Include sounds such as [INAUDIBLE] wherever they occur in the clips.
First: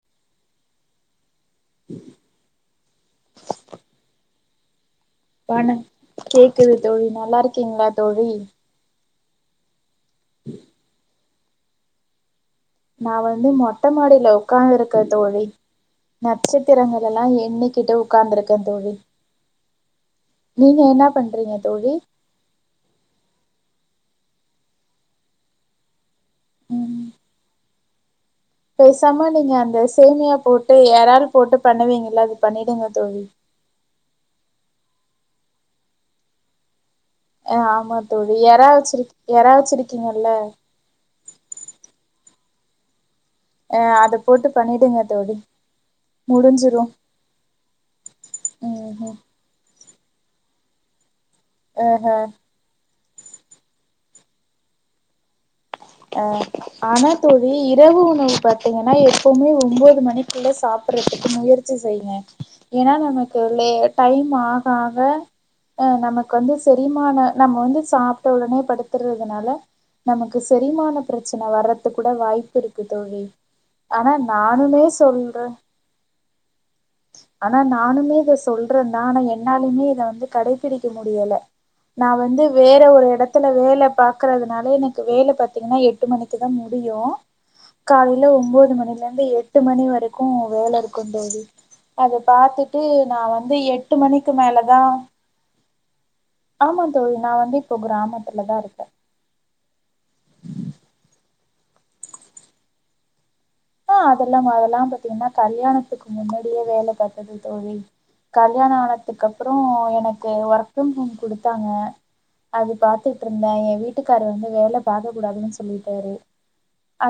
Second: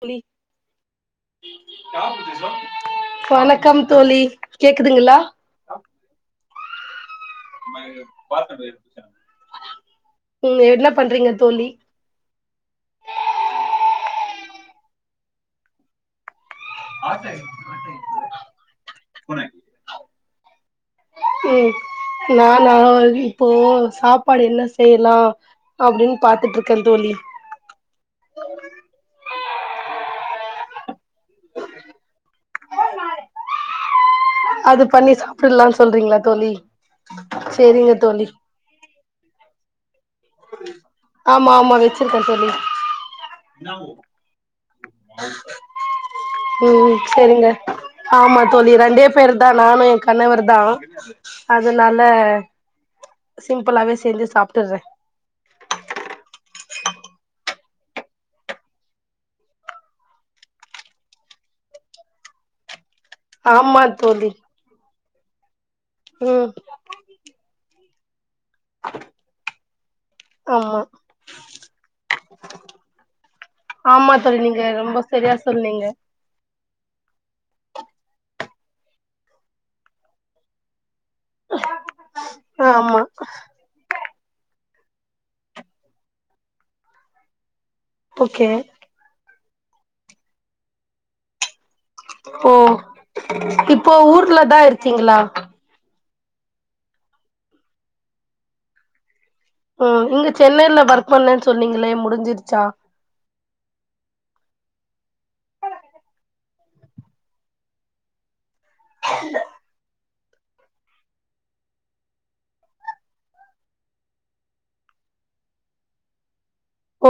தோழி வணக்கம் தோழி கேக்குதுங்ளா வண கேக்குது தோழி நல்லா இருக்கீங்ளா தோழி உம் என்ன பண்றீங்க தோழி நா வந்து மொட்ட மாடில உக்காந்து இருக்க தோழி நட்சத்திரங்களெல்லா எண்ணிக்கிட்டு உக்காந்துருக்க தோழி நீங்க என்னா பண்றீங்க ம் தோழி நானா இப்போ சாப்பாடு என்ன செய்லா அப்டினு பாத்துட்ருக்கந் ம் தோழி பேசாம நீங்க அந்த சேமியா போட்டு யரால் போட்டு பண்ணுவீங்கல்ல அது பண்ணிடுங்க தோழி அது பண்ணி சாப்புலான் சொல்றீங்களா தோழி ஆ ஆமா தோழி யறா வச்சிருக் யறா வச்சிருக்கீங்கல்ல ஆமா ஆமா வெச்சிருக்கே தோழி அ அத போட்டு பண்ணிடுங்க தோழி முடிஞ்சிரு ம் செரிங்க ஆமா தோழி ம் ரெண்டே ம் பேரு தா நானு எ கணவர் தா அதுனால ஆஹ சிம்புளாவே செஞ்சி சாப்ட்டுர்றே ஆ ஆமா தோழி இரவு உணவு பாத்தீங்கனா எப்பவுமே ஒம்போது மணிக்குள்ள சாப்புறதுக்கு முயற்சி செய்யுங்க ஏனா நமக்கு லே ஆமா தோழி டைம் ஆக ஆக ஆ நமக்கு ம் வந்து செ ரிமானோ நம்ம வந்து சாப்ட்ட ஒடனே படுத்துறதனால நமக்கு ஆமா செரிமான ப்ரச்சன வரத்து கூட வாய்ப்பு இருக்கு தோழி ஆமா ஆனா தோழி நீங்க நானுமே ரொம்ப சரியா சொல்றே சொன்னீங்க ஆனா நானுமே இத சொல்றேன்னா ஆனா என்னாலியுமே இத வந்து கடைபிடிக்க முடியல நா வந்து வேற ஆமா ஒரு எடத்துல வேல பாக்குறதுனால எனக்கு வேல பாத்தீங்கனா எட்டு மணிக்கு தா முடியோ காலைல ஓகே ஒம்போது மணிலந்து எட் எட்டு மணி வரைக்கோ வேல இருக்கோ தோழி அது ஓ பாத்துட்டு நா வந்து இப்போ எட்டு மணிக்கு ஊர்ல தா மேலதா இருக்கீங்களா ஆமா தோழி நா வந்து இப்போ க்ராமத்துல தா இருக்க ஓ நீங்க சென்னைல வர்க் பண்ணேன் சொன்னீங்களே முடிஞ்சிடுச்சா ஆ அதெல்லாஙங்க அதெல்லா பாத்தீங்கனா கல்யாணத்துக்கு முன்னாடியே வேல பாத்தது தோழி கல்யாண ஆனத்துக்கு அப்பறோ எனக்கு ஒர்க் ஃப்ரம் ஹோம் குடுத்தாங்க அது பாத்துட்ருந்த ஏ வீட்டுக்கார் வந்து வேல பாக்க கூடாதுனு சொல்லிட்டாரு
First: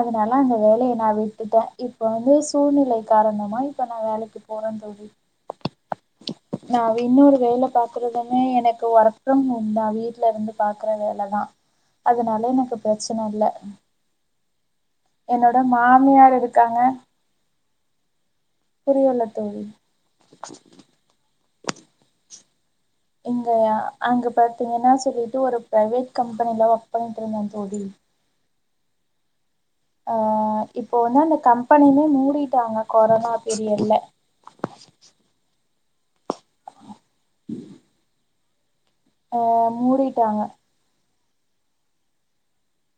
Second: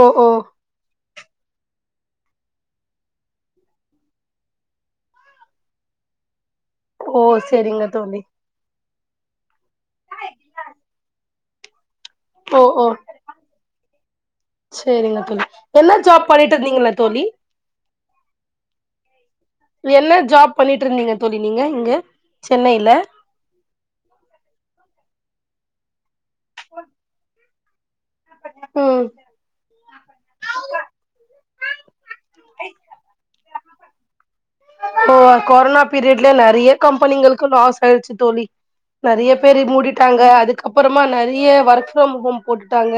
ஓ ஓ அந்த வேலய நா விட் டுட்ட இப்ப வந்து குழ்நிலை காரணமா இப்ப நா வேலைக்கு போற தோழி நா ஓ இன்னொரு வேல செரிங்க தோழி பாக்குறுதுமே எனக்கு ஒர்க் ஃப்ரம் ஹோம்தா வீட்ல இருந்து பாக்ற வேலதா அதுனால எனக்கு ப்ரச்சன இல்ல சேரிங்க தோழி என்னோட என்ன ஜாப் மாமியார் இருக்காங்க பண்ணிட்டிருந்தீங்கள தோழி புரியல தோழி என்ன ஜாப் பண்ணிட்டிருந்தீங்க தோழி நீங்க இங்க சென்னைல இங்க அங்க பாத்திங்கனா சொல்லிட்டு ஒரு ப்ரைவேட் கம்பெனில ஒர்க் பண்ணிட்ருந்த தோழி ம் அ இப்போ வந்து அந்த கம்பெனியுமே மூடிட்டாங்க கொரோனா பீரியட்ல ஓ கொரோனா பீரியட்ல நெறைய கம்பெனிகளுக்கு லாஸ் ஆயிட்ச்சு தோழி நெறைய பேரு மூடிட்டாங்க அதுக் கப்புறமா நறைய ஒர்க் ஃப்ரம் ஹோம் போட்டுட்டாங்க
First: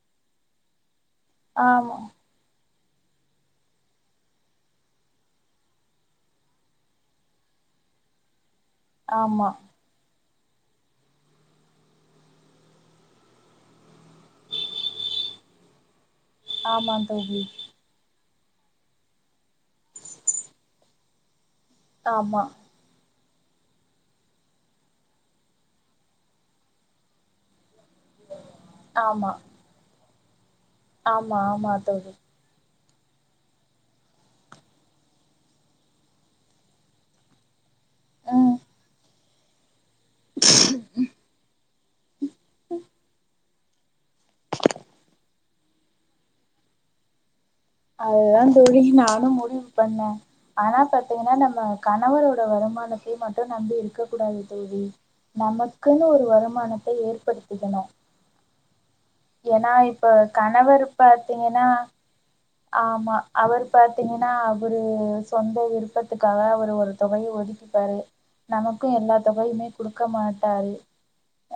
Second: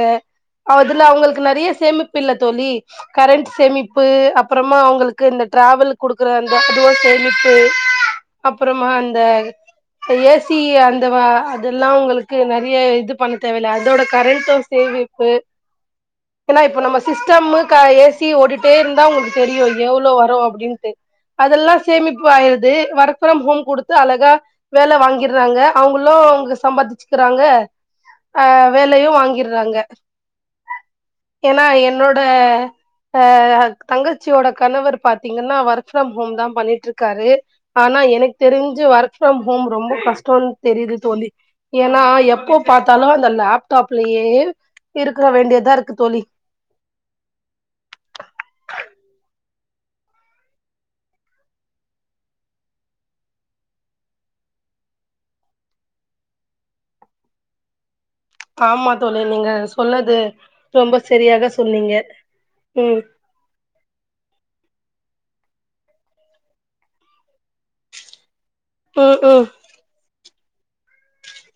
மதுல அவங்களு நிறைய ஆமா சேமிப்பு இல்ல தோழி கரண்ட் சேமிப்பு அப்புறமா அவங்களுக்கு இந்த டிராவல் குடுக் குற அந்த அதுவே சேமிப்பு அப்புறமா அந்த ஆமா அ ஏ சி அந்தவ அதுல்லா உங்களுக்கு நறைய இது பண்ண தேவைல்ல அதோட கரண்டூ சேவிப்பு ஏனா இப்ப ஆமா நம்ம தோழி சிஸ்டம்மு க ஏ சி ஓடிட்டே இருந்தா உங்ளுக் தெரியு எவ்ளோ வரு அப்டின்டு அதுல்லா சேமிப்பு ஆமா ஆயிர்து ஒர்க் ஃப்ரம் ஹோம் குடுத்து அழகா வேல வாங்கிற்றாங்க அவுங்கிளோ அவுங்க சம்பாதிச்சுக்கிறாங்க ஆ வேலையு ஆமா வாங்கிற்றாங்க ஆமா எனா ஆமா தோழி என்னோட அ தங்கச்சியோட கணவர் பாத்தீங்கன்னா வர்க் ஃப்ரம் ஹோம் தா பண்ணிட்ருக்காரு ஆனா எனக் ம் தெரிஞ்சு ஒர்க் ஃப்ரம் ஹோம் ரொம்போ கஷ்டோன் தெரியுது தோழி ஏனா எப்போ பாத்தாலு அந்த லேப் டாப்லேயே இருக்க வேண்டியதா இருக்கு தோழி அதுதா தோழி நானு முடிவு பண்ண அதல பாத்தீங்கனா நம்ப கணவரோட வருமானத்தி மட்டு நம்பி இருக்க கூடாது தோழி நமக்கினு ஒரு வருமானத்த ஏற்படுத்திக்கிணு ஆமா தோழி நீங்க ஏனா இப்ப சொன்னது கணவரு ரொம்ப சரியாக பாத்தீங்கனா சொன்னீங்க ம் ஆமா அவரு பாத்தீங்கனா அவரு சொந்த விருப்பத்துக்காக அவரு ஒரு தொகைய ஒதுக்கிப்பாரு நமக்கு எல்லா ம் ம் தொகையுமே குடுக்க மாட்டாரு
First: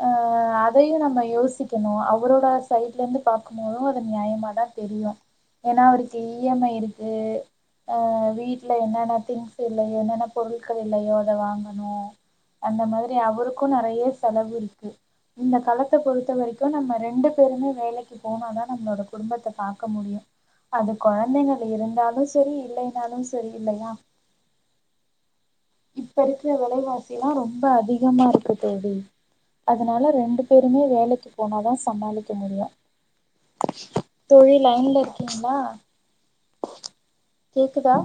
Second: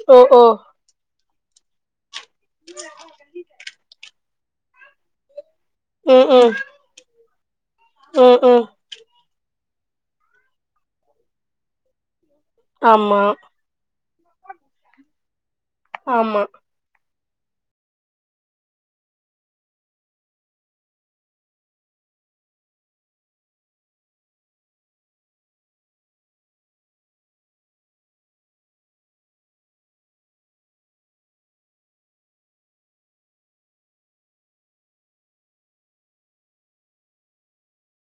அ ஓஹோ அதையு நம்ம யோசிக்கணு அவரோட சைட்லெந்து பாக்குபோதும் அது நியாயமா தா தெரியு ஏனா அவருக்கு ம் இ ம் எம் ஐ இருக்கு [UNINTELLIGIBLE] ட்ல என்னென்ன திங்ஸ் இல்ல என்னென்ன பொருட்கள் இல்லயோ அத வாங்கணு அந்த மாதிரி ஆமா அவரு கு நறைய செலவு இருக்கு இந்த கலத்த பொறுத்த ஆமா வரைக்கு நம்ம ரெண்டு பேருமே வேலைக்கு போனதா நம்ளோட குடும்பத்த பாக்க முடியு அது கொழந்தைகள் இருந்தாலு சேரி இல்லைனாலு சேரி இல்லயா இப்ப இருக்கிற வெலைவாசிலா ரொம்ப அதிகமா இருக்கு தோழி அதனால ரெண்டு பேருமே வேலைக்கு போனதா சமாளிக்க முடியு தோழி லைன்ல இர் கிங்ளா கேக்குதா